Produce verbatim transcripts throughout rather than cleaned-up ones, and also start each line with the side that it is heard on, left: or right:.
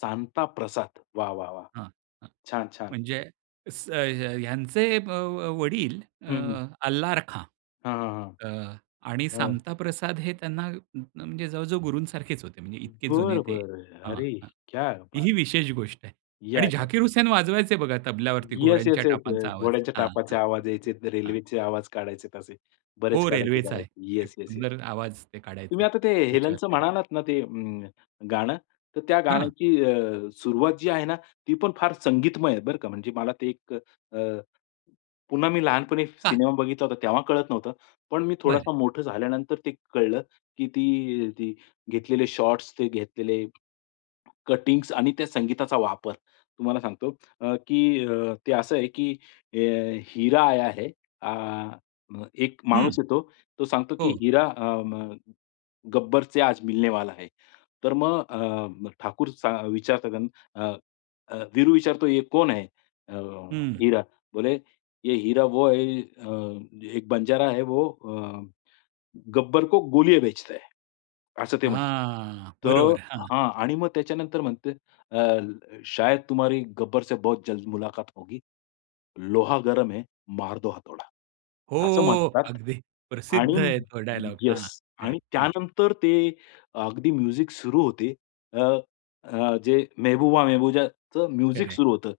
left: सामता प्रसाद वाह! वाह! वाह!
right: हां, हां
left: छान, छान.
right: म्हणजे स ह्यांचे अ, वडील अ,
left: हं, हं.
right: अल्ला रखा.
left: हां, हां,
right: अ, आणि
left: हां. हां.
right: सामता प्रसाद हे त्यांना म्हणजे जवळ-जवळ गुरूं सारखेच होते. म्हणजे इतके जुने
left: बरं,
right: ते
left: बरं.
right: हं,
left: अरे
right: हं.
left: क्या
right: ती
left: बात!
right: ही विशेष गोष्ट आहे. आणि
left: [unintelligible]
right: झाकीर हुसेन वाजवायचे बघा तबल्यावरती
left: येस,
right: घोड्यांच्या
left: येस, येस,
right: टापांचा
left: येस.
right: आवाज.
left: घोड्याच्या
right: हां,
left: टापाचे
right: हां,
left: आवाज यायचे,
right: हां.
left: रेल्वेचे आवाज काढायचे, असे बरेच
right: हो,
left: काढायचे,
right: रेल्वेचा आहे.
left: काढायचे.
right: एक
left: येस, येस, येस.
right: सुंदर आवाज ते काढायचे
left: तुम्ही आता ते,
right: त्याच्यावर
left: हेलेनचं
right: ते.
left: म्हणालात ना ते अं, गाणं तर त्या
right: हां.
left: गाण्याची अ, सुरुवात जी आहे ना ती पण फार संगीतमय आहे बरं का, म्हणजे मला ते एक अ, पुन्हा मी लहानपणी
right: का.
left: सिनेमा बघितला होता तेव्हा कळत नव्हतं, पण मी
right: बरं.
left: थोडासा मोठं झाल्यानंतर ते कळलं, की ती ती घेतलेले शॉट्स घेतलेले कटिंग्स आणि त्या संगीताचा वापर. तुम्हाला सांगतो, अ, की अ, ते असं आहे की अ, "हरा आया है" आ, अ, एक
right: हं,
left: माणूस येतो तो सांगतो, की
right: हो.
left: हिरा अ, म "गब्बरचे आज मिलनेवाला आहे." तर मग अ, ठाकूर चा विचारतात अ, अ, वीरू विचारतो, "ये कोण है? अ,
right: हं.
left: हिरा" बोले, "ये हिरा वो है, अ, एक बंजारा है वो, अ, गब्बर को गोलिया बेचता है" असं ते म्हणतात.
right: हां,
left: तर
right: बरोबर. हां.
left: हां आणि मग त्याच्यानंतर म्हणते अ, "शायद तुम्हारी गब्बर से बहुत जल्द मुलाकात होगी लोहा गरम है, मार दो हथोडा." असं
right: हो,
left: म्हणतात
right: अगदी
left: आणि
right: प्रसिद्ध आहे तो डायलॉग.
left: येस,
right: हां,
left: आणि
right: करेक्ट. हं.
left: त्यानंतर ते अगदी म्युझिक सुरू होते. अ, अ, जे मेहबूजाच म्युझिक
right: करेक्ट.
left: सुरू होतं.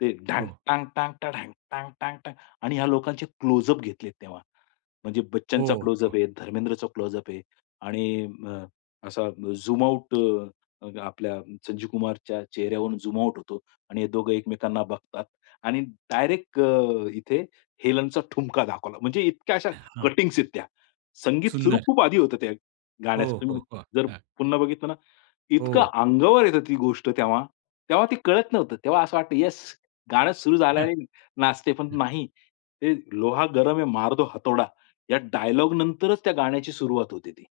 left: ते ढांग,
right: हो.
left: टांग-टांग, टांग, ढांग, टांग-टांग, टांग आणि ह्या लोकांचे क्लोजअप घेतले तेव्हा. म्हणजे
right: हो,
left: बच्चनचा
right: हो.
left: क्लोजअप आहे, धर्मेंद्रचा क्लोजअप आहे आणि अ, असा झूम आउट अ, आपल्या संजीव कुमारच्या चेहऱ्यावरून झूम आउट होतो आणि हे दोघे एकमेकांना बघतात आणि डायरेक्ट अ, इथे हेलेनचा ठुमका दाखवला. म्हणजे इतक्या अशा
right: हां.
left: कटिंग्स आहेत त्या. संगीत सुरू
right: सुंदर.
left: खूप आधी होतं त्या
right: हो,
left: गाण्याचं.
right: हो,
left: तुम्ही
right: हो,
left: जर
right: हां.
left: पुन्हा बघितलं ना इतकं
right: हो.
left: अंगावर येते ती गोष्ट तेव्हा तेव्हा ते कळत नव्हतं. तेव्हा असं वाटतं येस गाणं सुरू
right: हां,
left: झाल्याने नाचते पण
right: हां.
left: नाही. ते लोहा गरम है मार दो हथोडा या डायलॉग नंतरच त्या गाण्याची सुरुवात होती ती.